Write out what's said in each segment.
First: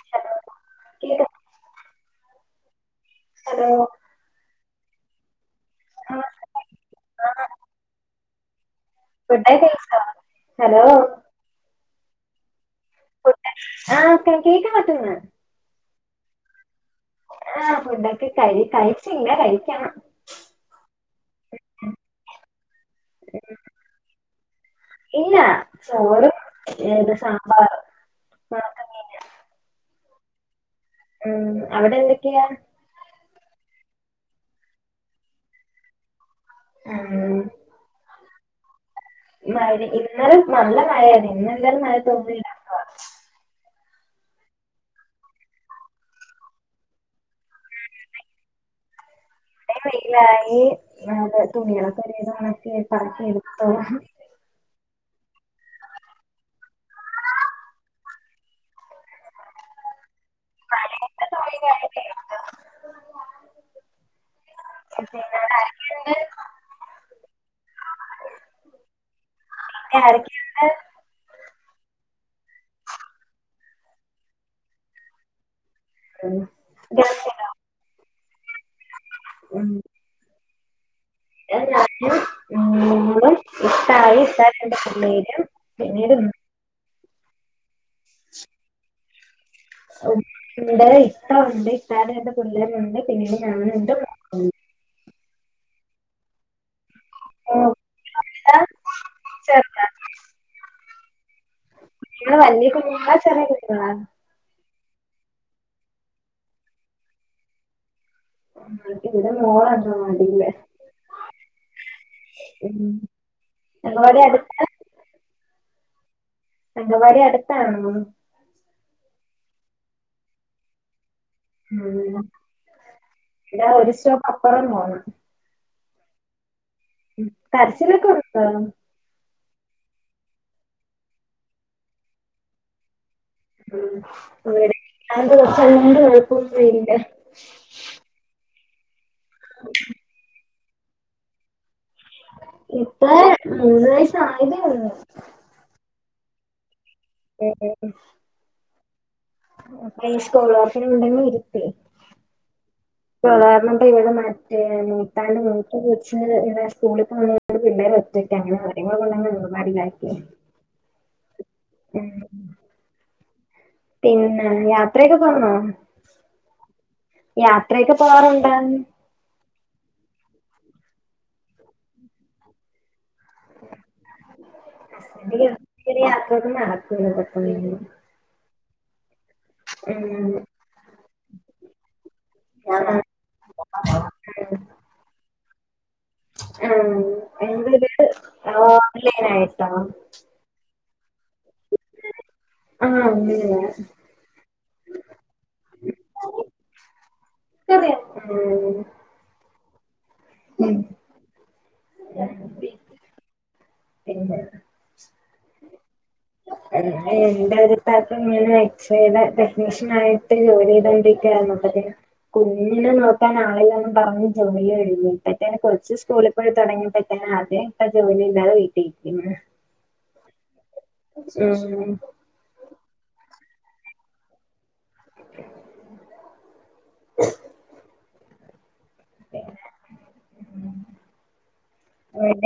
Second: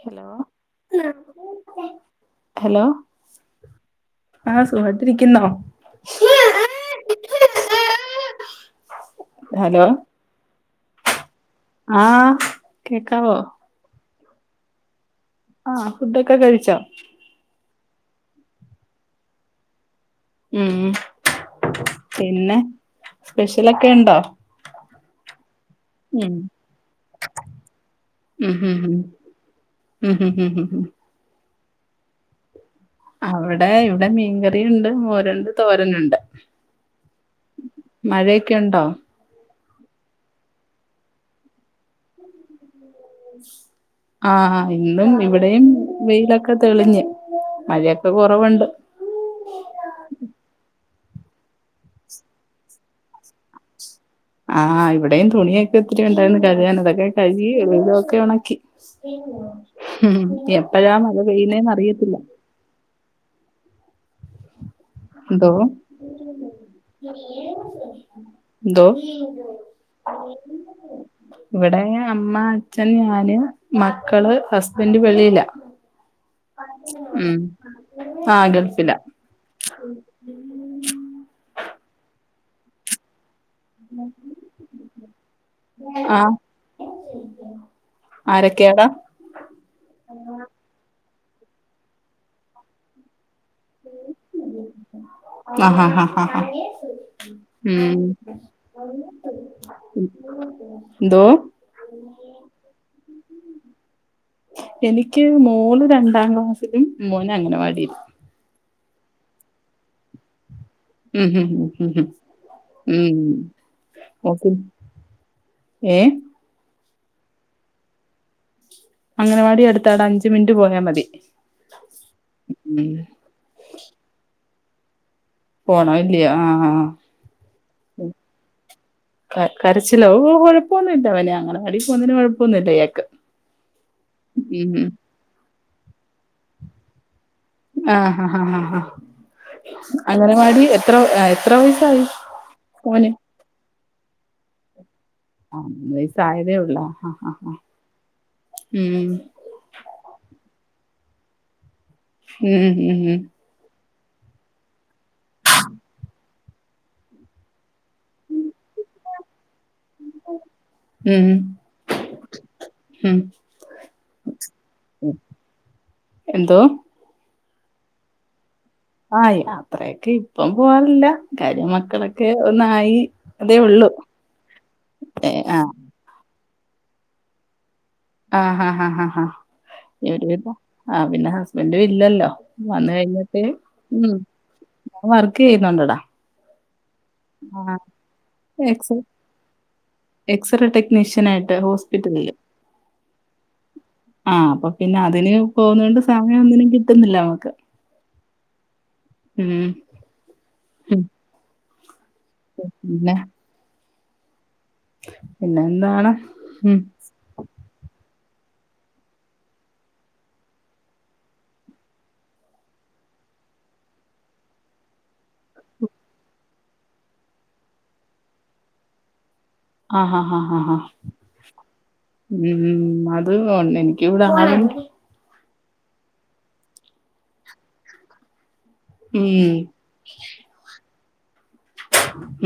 Hello hello hello ആഹ് സുഹാട്ടിരിക്കുന്നോ? ആ ഫുഡൊക്കെ കയ്ച്ചോ ഹലോ ആഹ് കേക്കാവോ? ആഹ് കേക്കാ കേക്കാപറ്റുന്നുണ്ട് ആഹ് ഫുഡൊക്കെ കഴിച്ചോ? ആഹ് ഫുഡൊക്കെ കഴ് കഴിച്ചില്ല കഴിക്കണം ഉം പിന്നെ സ്പെഷ്യലൊക്കെ ഇണ്ടോ? ഇല്ല ഉം ചോറും ഏത് സാമ്പാറും ഉം ഉം ഉം ഉണക്കമീന് ഉം ഉം ഉം ഉം ഉം അവിടെ എന്തെക്കെയാ? അവടെ ഇവിടെ മീൻകറിയുണ്ട്, മോരുണ്ട്, തോരനുണ്ട് ഉം മഴയെക്കെ ഉണ്ടോ? മഴ ഇന്നലെ നല്ല മഴേനി, ഇന്നെന്തായാലും മഴ തോർന്ന്ല്ല [unintelligible] ആഹ് ഇന്നും ഇവിടെയും വെയിലൊക്കെ തെളിഞ്ഞ്, മഴയൊക്കെ കൊറവുണ്ട് അവിടെ വെയിലായി തുണികളൊക്കെ ഒരേ സമയത്ത് പറ്ക്കി എടുത്തൂ ആഹ് ഇവിടെയും തുണിയൊക്കെ ഒത്തിരി ഉണ്ടായിരുന്നു കഴുകാൻ അതൊക്കെ കഴുകി വെലൊക്കെ ഒണക്കി എപ്പഴാ മഴ മഴയത്ത് തുണി പെയ്യ്ണെ കഴുകി ന്നറിയത്തില്ല എടുത്തു പിന്നെ ന്തോ അവിടെ ആരൊക്കെയുണ്ട് ന്തോ ആരെക്കെണ്ട് ഇവടെ അമ്മ അച്ഛൻ ഞാന് മക്കള് ഹസ്ബെന്റ് വെളിയില ഉം ഗൾഫിലോ ആഹ് ഗൽഫില ഉം വിടെ ഞാനും മോളും ഇത്തായിം ഇത്താത്തന്റെ പിള്ളേരും പിന്നീട് ആരെക്കെയാടാ? ഉപ്പ ഉണ്ട് ഇത്ത ഉണ്ട് ഇത്താടെ രണ്ട് പിള്ളേരുണ്ട് പിന്നീട് ഞാനുണ്ട് മോളുണ്ട് ആഹ് ഹാ ആഹ് ആഹ് മോൾക്കിതാ ഉം ചെറുതാ ന്തോ കുട്ടികൾ വല്യ കുട്ടികള ചെറിയ കുട്ടികള എനിക്ക് മോള് രണ്ടാം ക്ലാസ്സിലും മോന് അംഗനവാടിലും ആഹ് ഇവടെ മോളാ അംഗനവാടി ഉം ഉം ഉം അംഗൻവാടി ഓക്ക് അടുത്ത് ഏഹ് അംഗനവാടി അടുത്താണോ അംഗനവാടി അടുത്ത ഡാ അഞ്ച മിനിറ്റ് പോയാൽ മതി ഉം ഉം ഇതാ ഒരു സ്റ്റോപ്പപ്പുറം പോണം പോണം അല്ല്യോ ആഹ് ആഹ് കരചിലൊക്കെ ണ്ടോ കരച്ചിലോ ഓ കൊഴപ്പൊന്നുമില്ല അവനെ അങ്കണവാടി പോകന്നതിന് കൊഴപ്പമൊന്നുമില്ല യാക്ക് ഉം അവിടെ ണ്ട് കൊച്ചല്ലണ്ട് കുഴപ്പൊന്നല്ല ആഹ ഹാ ഹാ ഹാ ഹാ അങ്ങനവാടി എത്ര എത്ര വയസായി ഇപ്പ മോന് മൂന്ന് വയസ്സ് ആയതേ ഒള്ളൂ ആഹ് മൂന്ന് വയസ്സായതെ ഒള്ളൂ ഉം [unintelligible] ഉം ഉം ഉം സാധാരണ ഇവിടെ മറ്റേ മൂട്ടാന്റെ മൂട്ട [unintelligible] സ്കൂളിൽ പോവുന്ന പിള്ളേര് ഒറ്റക്കാണ് കാര്യങ്ങ കൊ [unintelligible] ഉം ഉം ഉം പിന്നെ ഉം യാത്രയൊക്കെ പോന്നോ എന്തോ യാത്രയൊക്കെ പോവാറുണ്ട് ആഹ് യാത്രയൊക്കെ ഇപ്പം പോവാറില്ല കാര്യ മക്കളൊക്കെ ഒന്നായി അതേ ഉള്ളൂ ഏ ആഹ് ശരിയാത്തും നടക്കൂല്ല ഒപ്പം ആഹ് ആഹ് ആഹ് [unintelligible] ഉം. ആ പിന്നെ ഹസ്ബന്റ് ഇല്ലല്ലോ വന്ന് ആ കഴിഞ്ഞ ഏ ഉം വർക്ക് ചെയ്യുന്നുണ്ടടാ ആ ആ, എന്തെയ്തിട്ട് ആ എക്സ ഓൺലൈൻ ആയിട്ടോ ആഹ് എക്സ്റേ ടെക്നീഷ്യൻ ആയിട്ട് ഹോസ്പിറ്റലിൽ ആ [unintelligible] ആ അപ്പൊ പിന്നെ അതിന് പോകുന്ന കൊണ്ട് സമയം ഒന്നിനും കിട്ടുന്നില്ല നമ്മുക്ക് ഉം ഉം ഉം ഉം പിന്നെ പിന്നെ പിന്നെന്താണ് ഉം എന്റെ അടുത്താർക്കും ഇങ്ങനെ എക്സയുടെ ടെക്നീഷ്യൻ ആയിട്ട് ജോലി ചെയ്തോണ്ടിരിക്കായിരുന്നു അപ്പത്തിന് കുഞ്ഞിനെ നോക്കാൻ ആളില്ലാന്നും പറഞ് ജോലി ഒഴിഞ്ഞു ഇപ്പറ്റേന് കൊർച്ച് സ്കൂള് പ്പോഴ തുടങ്ങി പറ്റാന ആദ്യ ഇപ്പ ജോലി ഇല്ലാതെ വീട്ടിരിക്കുന്നു ആഹ് ആഹ് ആഹ് ആഹ് [unintelligible] ഉം അത് ഓൺലൈൻക്ക് വിട [unintelligible] [unintelligible] ഉം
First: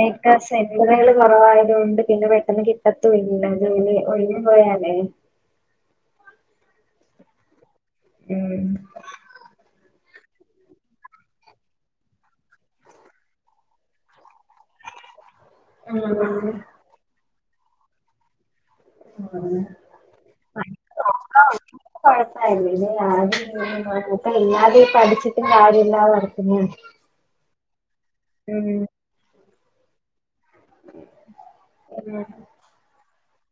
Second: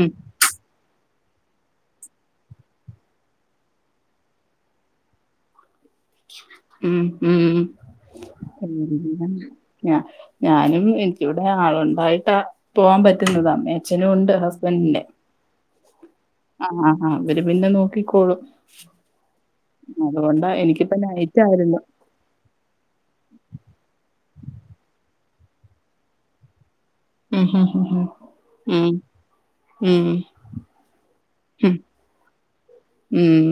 ഉം. [unintelligible] കുറവായത്കൊണ്ട് പിന്നെ പെട്ടെന്ന് കിട്ടത്തു ഇല്ല അത് ഒഴിഞ്ഞു പോയാലേ ഉം ഉം ഉം പിന്നെ ഞ്ഞാ ഞാനും എനിക്കിവിടെ ആളുണ്ടായിട്ട പോവാൻ പറ്റുന്നത് അമ്മേം അച്ഛനും ഉണ്ട് ഹസ്ബൻഡിന്റെ ആഹ് ആ ആ അവര് പിന്നെ നോക്കിക്കോളും അതുകൊണ്ടാ എനിക്കിപ്പ നൈറ്റായിരുന്നു കൊഴപ്പായില്ല ഇല്ല ആരപ്പ ഇല്ലാതെ പഠിച്ചിട്ടും കാര്യല്ലാ വക്കുന്നാണ് ഉം ഉം ഉം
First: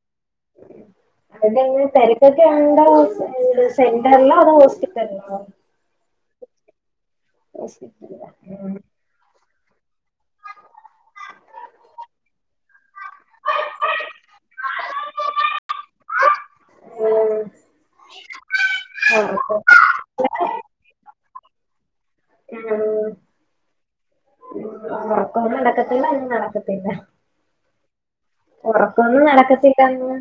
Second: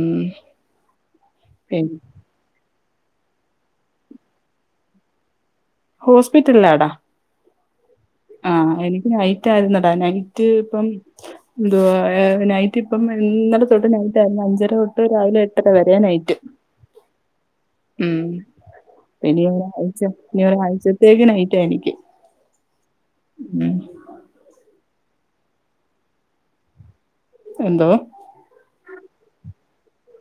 എന്തെങ്കിലും പിന്നെ തെര് [unintelligible] സെന്ററിലോ അതോ ഹോസ്പിറ്റലിലോ ഹോസ്പിറ്റലിലാടാ ഹോസ്പിറ്റലിലാ ആഹ് ഉം എനിക്ക് നൈറ്റ് ആരുന്നടാ നൈറ്റ് ഇപ്പം എന്തുവാ ഏ നൈറ്റ് ഇപ്പം ന്നലെ തൊട്ട് നൈറ്റായിരുന്നു അഞ്ചര തൊട്ട് രാവിലെ എട്ടര വരെ നൈറ്റ് ഉം ഇനി എന്താവും ച്ചെ ഇനി ഒരാഴ്ചത്തേക്ക് നൈറ്റ എനിക്ക് ആഹ് ഉം ഒറക്കവും നടക്കത്തില്ല [unintelligible] നടക്കത്തില്ല എന്തോ ഒറക്കവൊന്നും നടക്കത്തില്ലാന്ന്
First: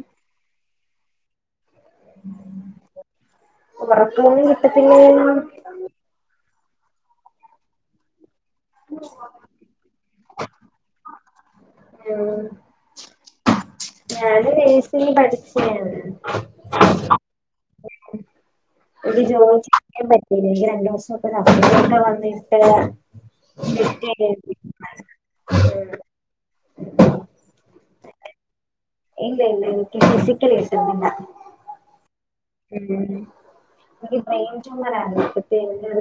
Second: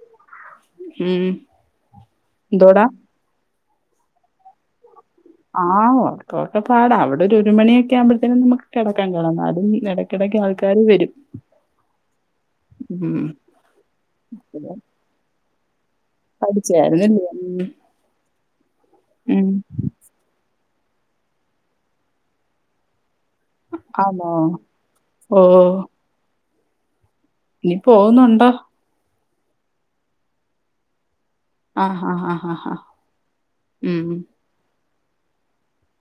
ഉം ന്തുവോട ഉറക്കവൊന്നും കിട്ടത്തില്ലേ എന്ന് ആ ഒറക്കക്കെ പാട അവിടെ ഒരു ഒരുമണിയെക്കെ ആകുമ്പഴത്തേനമുക്ക് കെടക്കാൻ കെടന്നാലും എടക്കെടക്ക് ആൾക്കാര് വരും ഉം ഉം ഞാന് പിന്നെ നേഴ്സിങ് പഠിച്ചാണ് [unintelligible] ഒരു [inaudible] ഉം പിന്നെ രണ്ടു ദിവസൊക്കെ നമ്മളിവിടെ വന്നിട്ട ആന്നോ ഉം ഇനി പോകുന്നൊണ്ടോ ഇല്ല ഇല്ല എനിക്ക് ഫിസിക്കലി [unintelligible] ആഹ് ആഹ് ആഹ് ആഹ് ഉം ഉം ഒരു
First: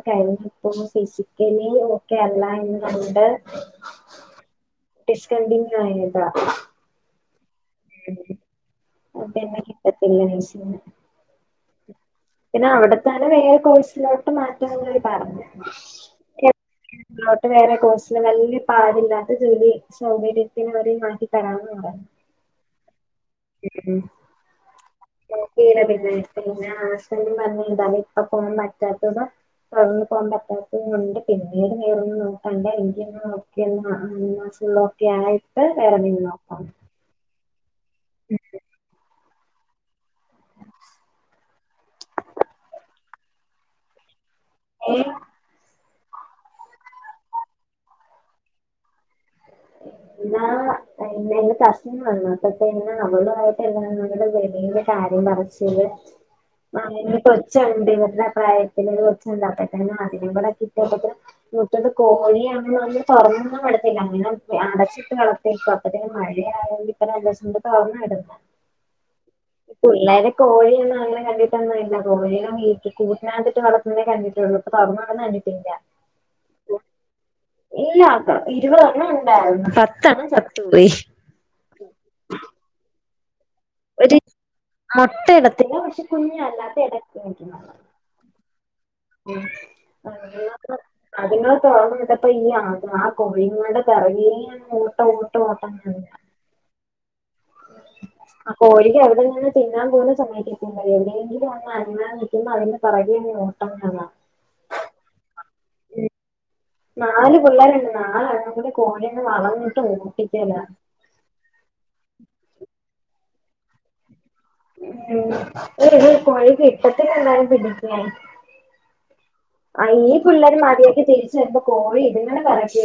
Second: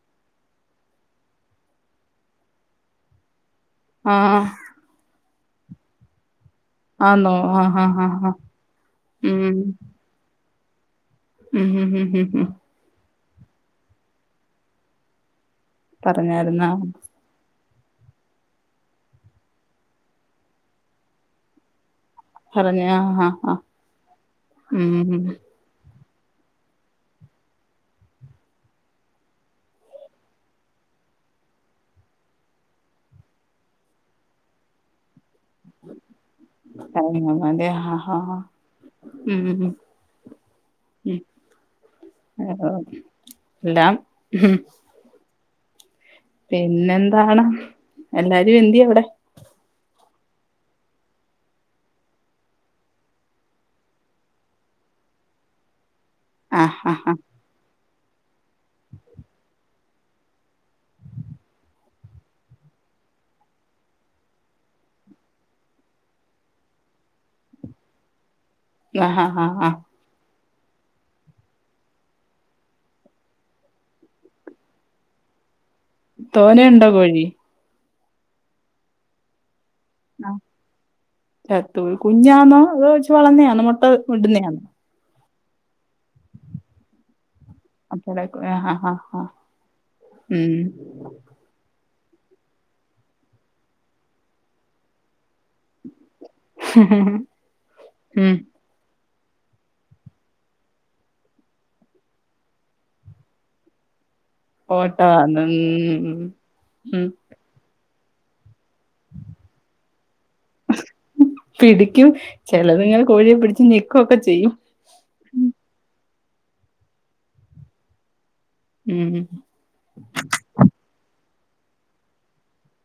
കഴിഞ്ഞപ്പോ ഫിസിക്കലി ഓക്കെ അല്ല എന്ന് കണ്ട് ആഹ് ഡിസ്‌കണ്ടിന്യു ആയത ആന്നോ ആഹ് ആഹ് ആഹ് ഉം എല്ലാ വർഷം ഉം ഉം ഉം ഉം ഉം പിന്നവടെത്തന്നെ വേറെ കോഴ്സിലോട്ട് മാറ്റന്നവര് പറഞ്ഞ് പറഞ്ഞായിരുന്നോ [unintelligible] വേറെ കോഴ്സ് വല്ല്യ പാടില്ലാത്ത ജോലി സൗകര്യത്തിനു മാറ്റി തരാവന്നു പറഞ്ഞു പറഞ്ഞ ആഹ് ആഹ് ആഹ് ഉം ഉം തീരെ പിന്നെ പിന്നെ [unintelligible] പറഞ്ഞ എന്താലും ഇപ്പ പോകാൻ പറ്റാത്തന്ന വർന്നന്ന് പോകാൻ പറ്റാത്ത കൊണ്ട് പിന്നീട് വേറൊന്ന് [unintelligible] ത് ആയിട്ട് വേറെ നി നോക്കാം [unintelligible] ആഹ് ആഹ് ആഹ് ഉം ഉം ഉം [inaudible] ല്ലാം ഉം ഉം പിന്നെന്താണ് എല്ലാരും എന്തിയെ അവിടെ [inaudible] [unintelligible] കാര്യം പറഞ്ഞ് [inaudible] ആഹ് ആഹ് ആഹ് [unintelligible] പ്രായത്തില് [unintelligible] [unintelligible] കോഴിയാണെന്നും പറഞ്ഞ് പറഞ്ഞൊന്നും വിടത്തില്ല [unintelligible] അടച്ചിട്ട് വളർത്തി അപ്പത്തെക്ക് മഴയായൊണ്ട് ജസ്റ്റ് ഒന്ന് തൊർന്നട്ടത് ങ്ങാ ആഹ് ആഹ് ആഹ് പുള്ളാരെ കോഴിയൊന്നുങ്ങനകണ്ടിട്ടൊന്നും ഇല്ല കോഴിനെ വീ കൂട്ടിനാത്തിട്ട് വളർത്തുന്നതേ കണ്ടിട്ടൊള്ളു പറന്നുപോണത് കണ്ടിട്ടില്ല തോനെയൊണ്ടോ കോഴി ഇല്ലാത്ത ഇരുപതെണ്ണം ഉണ്ടായിരുന്നു പത്തെണ്ണം ആഹ് ചത്തുപോയി ചത്തുപോയി കുഞ്ഞാന്നോ അതോ ച്ചി വളന്നേയാണോ മൊട്ട ഒരു ഇടുന്നേയാന്നോ മൊട്ട ഇടത്തില്ല ക്ഷെ കുഞ്ഞല്ലാത്ത ടയ്ക്ക [unintelligible] ആഹ് ആഹ് ആഹ് ഉം ഉം [unintelligible] അതിങ്ങളെ തൊർന്നുവിട്ട പ്പ ഇയ്യ ആ കോഴിങ്ങൾടെ പെറാകീന്ന്‌ കൂട്ടോട്ടം ഓട്ടം ഉം ഉം കോഴിക്കെവ്ടെങ്കിലുംത്തിന്നാൻ പോലും സമയത്തിക്ക എവിടെയെങ്കിലൊന്നു ഒന്നനങ്ങാ നിൽക്കുമ്പ അതിന്പെറാകേ നിന്ന് [unintelligible] ഒട്ടാവാ [unintelligible] നാല് പിള്ളേരുണ്ട് നാലെണ്ണം കൂടികോഴീനെ വളന്നിട്ട് ഓടിക്കലാ ഉം പിടിക്കും ചെലതുങ്ങള് കോഴിയെ പിടിച്ച് ഞ്ഞെക്കൊക്കെ ചെയ്യും [unintelligible] കോഴി [unintelligible] ഉം ഉം അയ്ന് ഈ പിള്ളേര് മതിയാക്കി തിരിച്ച് വരുമ്പം കോഴി ഇതിങ്ങനെ പറത്തി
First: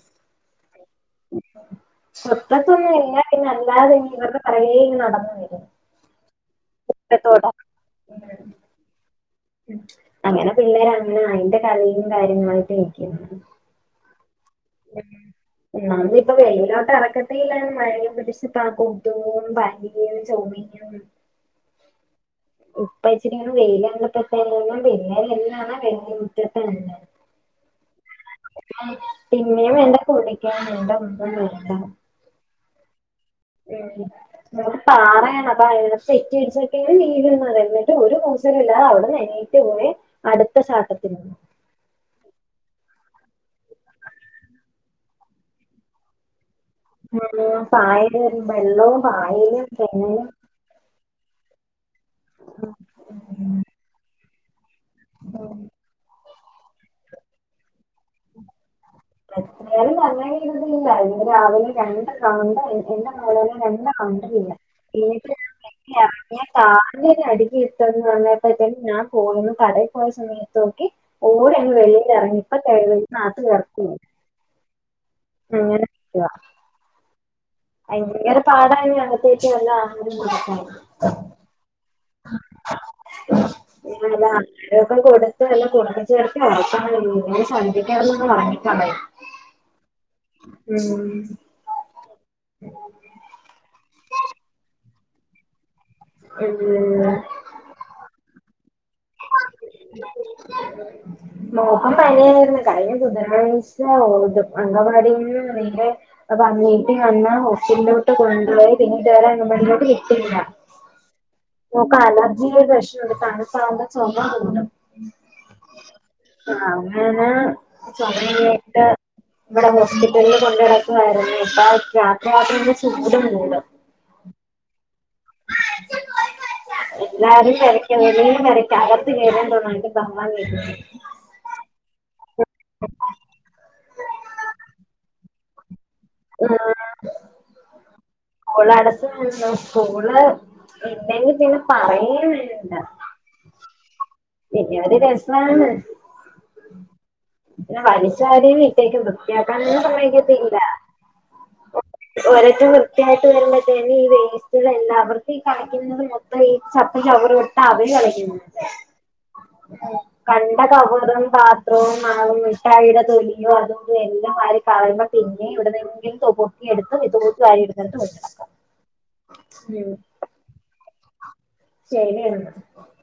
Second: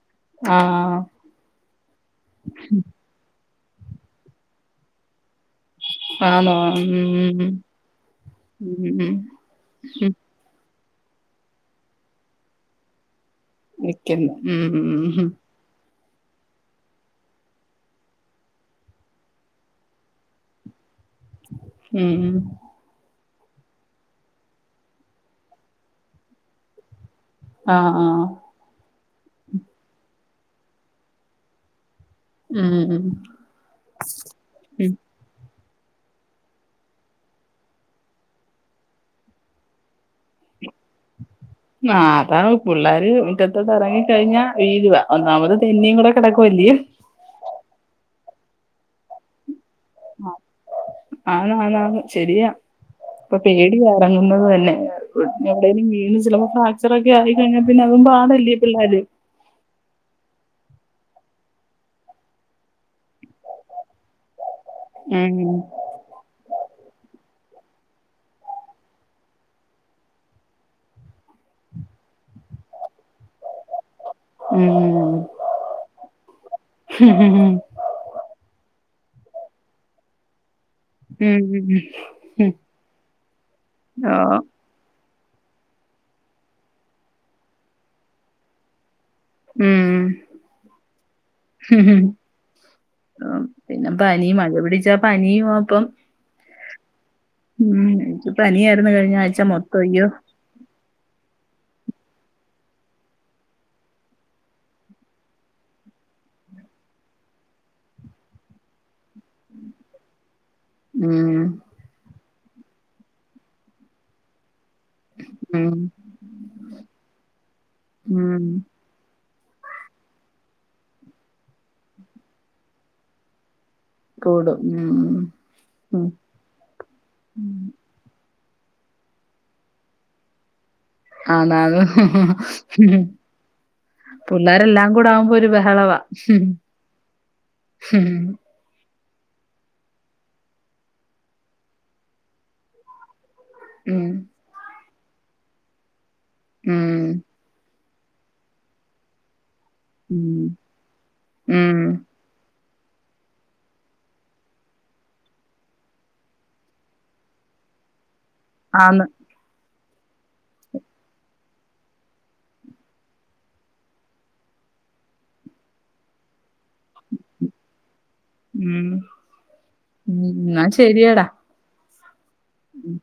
[unintelligible] ആഹ് [unintelligible] നടന്നുവരും ആണോ ഉം ഉം ഉം ഉം ഉം അങ്ങനെ പിള്ളേര് അങ്ങനെ അയിന്റെ കളീലും കാര്യങ്ങളായിട്ട് നിക്കാണ് ക്കില്ല ഉം ഉം ഉം ഉം ഉം ആഹ് അതിനിപ്പം വെളിലോട്ടെറക്കത്തില്ല മഴയത്ത് [unintelligible] [unintelligible] [unintelligible] ഉം ഉം ഉപ്പേച്ചീല്ലെങ്കിലും വെയിലൊന്ന് തട്ടെങ്കില് [unintelligible] ആഹ് ആഹ് പിന്നെയും വേണ്ടേ തുള്ളിയ്ക്കാണ് ഡമ്പല്ലേ ടം ആഹ് വേണ്ട ഞങ്ങൾത് പാറയാണ് അപ്പ അ തെറ്റിയടിച്ചിയ്ക്കാണ് വീണ് മറഞ്ഞിട്ട് ഒരു കൂസലില്ലാതെ അവിടുന്ന് എണീ അട്ത്ത ചാട്ടത്തിന് ന്നാ താണ് പുള്ളേര് മിറ്റത്തോട്ട് എറങ്ങി കഴിഞ്ഞാൽ വീഴുവാ ഒന്നാമത് തെന്നിയും കൂടെ കിടക്കുവല്ലേ മുഴുവൻ പായല് ബെള്ളോം പായലും തെങ്ങും ആഹ് ആന്ന്‌ ആന്ന് ആന്ന് ശരിയാ ഇപ്പൊ പേടിയാ എറങ്ങുന്നത് തന്നെ എ എവ്ടേലും വീണും ചിലപ്പോ ഫ്രാക്ചർ ഒക്കെ ആയി കയിഞ്ഞാൽ പിന്നെ അതും പാടല്ലേ പിള്ളേര് എത്രേയാലും [unintelligible] ഉം ഇനിപ്പം [inaudible] ഞാൻ കാലിനാ അടികിട്ടും പറഞ്ഞയപ്പത്തേക്കും ഞാൻ പോന്നു കടയിൽ പോയ സമയത്തോക്കി ഓരങ് വെളിയിലെറങ്ങി ഇപ്പ [unintelligible] ഉം ഉം അങ്ങനൊക്കെയാ ഹ് ഭയങ്കര പാടായ അങ്ങത്തേറ്റ് നല്ല ആഹാരം കൊടുക്കാൻ ഉം ഉം ഉം [unintelligible] വല്ലോം ആഹ് ഒക്കെ കൊടുത്ത് എല്ലാം കൊടുത്തു ചേർത്തി [unintelligible] ശർധിക്കാള്ളത് ഉറങ്ങിട്ടാണ് ഉം ഉം പിന്നെ പനി മഴ പിടിച്ചാ പനിയും അപ്പം ഉം ഉം ഇൻക്ക് പനിയായിരുന്നു കഴിഞ്ഞ ആഴ്ച്ച മൊത്തം അയ്യോ. ഉം മോൾക്കും പനിയായിരുന്നു കഴിഞ്ഞ ബുധനാഴ്ച അങ്കവാടിന്ന് നേരെ. അപ്പൊ അനിയത്തി വന്നാ ഹോസ്പിറ്റലോട്ട് കൊണ്ടുപോയി പിന്നെ ഇതുവരെ അങ്കൻവാടിയിലോട്ട് വിട്ടില്ല. ഉം മോക്ക് അലർജിടെ പ്രശ്നണ്ട് തണുപ്പാക്മ്പോ ചൊമ കൂടും. ഉം ആഹ് അങ്ങന ഉം ചൊമയായിട്ട് ഇവിടെ ഹോസ്പിറ്റലിൽ കൊണ്ട് നടക്കുവായിരുന്നു അപ്പ രാത്രിയാകുമ്പൊ ചൂടു കൂടും. കൂടും ഉം ഉം എല്ലാരും വെരക്കും [unintelligible] വെരക്കും അകത്ത് [unintelligible] ബഹളം കേക്കുന്നുണ്ട് അതാണ് പിള്ളേരെല്ലാം കൂടെ ആകുമ്പോ ഒരു ബഹളവാ. ഹ് ഹ് സ്കൂൾ അടച്ചു സ്കൂള് ഇല്ലെങ്കിൽ പിന്നെ പറയേംവേണ്ട. ഉം പിന്നെ അത് രസമാണ് ഉം പിന്നെ വലിച്ച് വാരിയങ്ങ് ഇട്ടേക്കും വൃത്തിയാക്കാനൊന്നും സമ്മതിക്കത്തില്ല ഉം ഉം. ഒരോടത്ത് വൃത്തിയായിട്ട് വരുമ്പോത്തേെ ഈ വേസ്റ്റുകൾ എല്ലാവർക്കും ഈ കളിക്കുന്നത്. ഈ ചപ് ചവറ് എടുത്ത അവര് കളിക്കുന്നെ. ആന്ന് [unintelligible] കണ്ട കവറും [unintelligible] മിഠായിയുടെ തൊലിയോ [unintelligible] വാരിക്കളയു പിന്നെ എവിടുന്നെങ്കിലും [unintelligible] എടുത്ത് ഇത് പോത്ത് കാര്രി എടുക്കട്ട് വക്കാം ഉം ഉം ശരി എന്നാ ഉം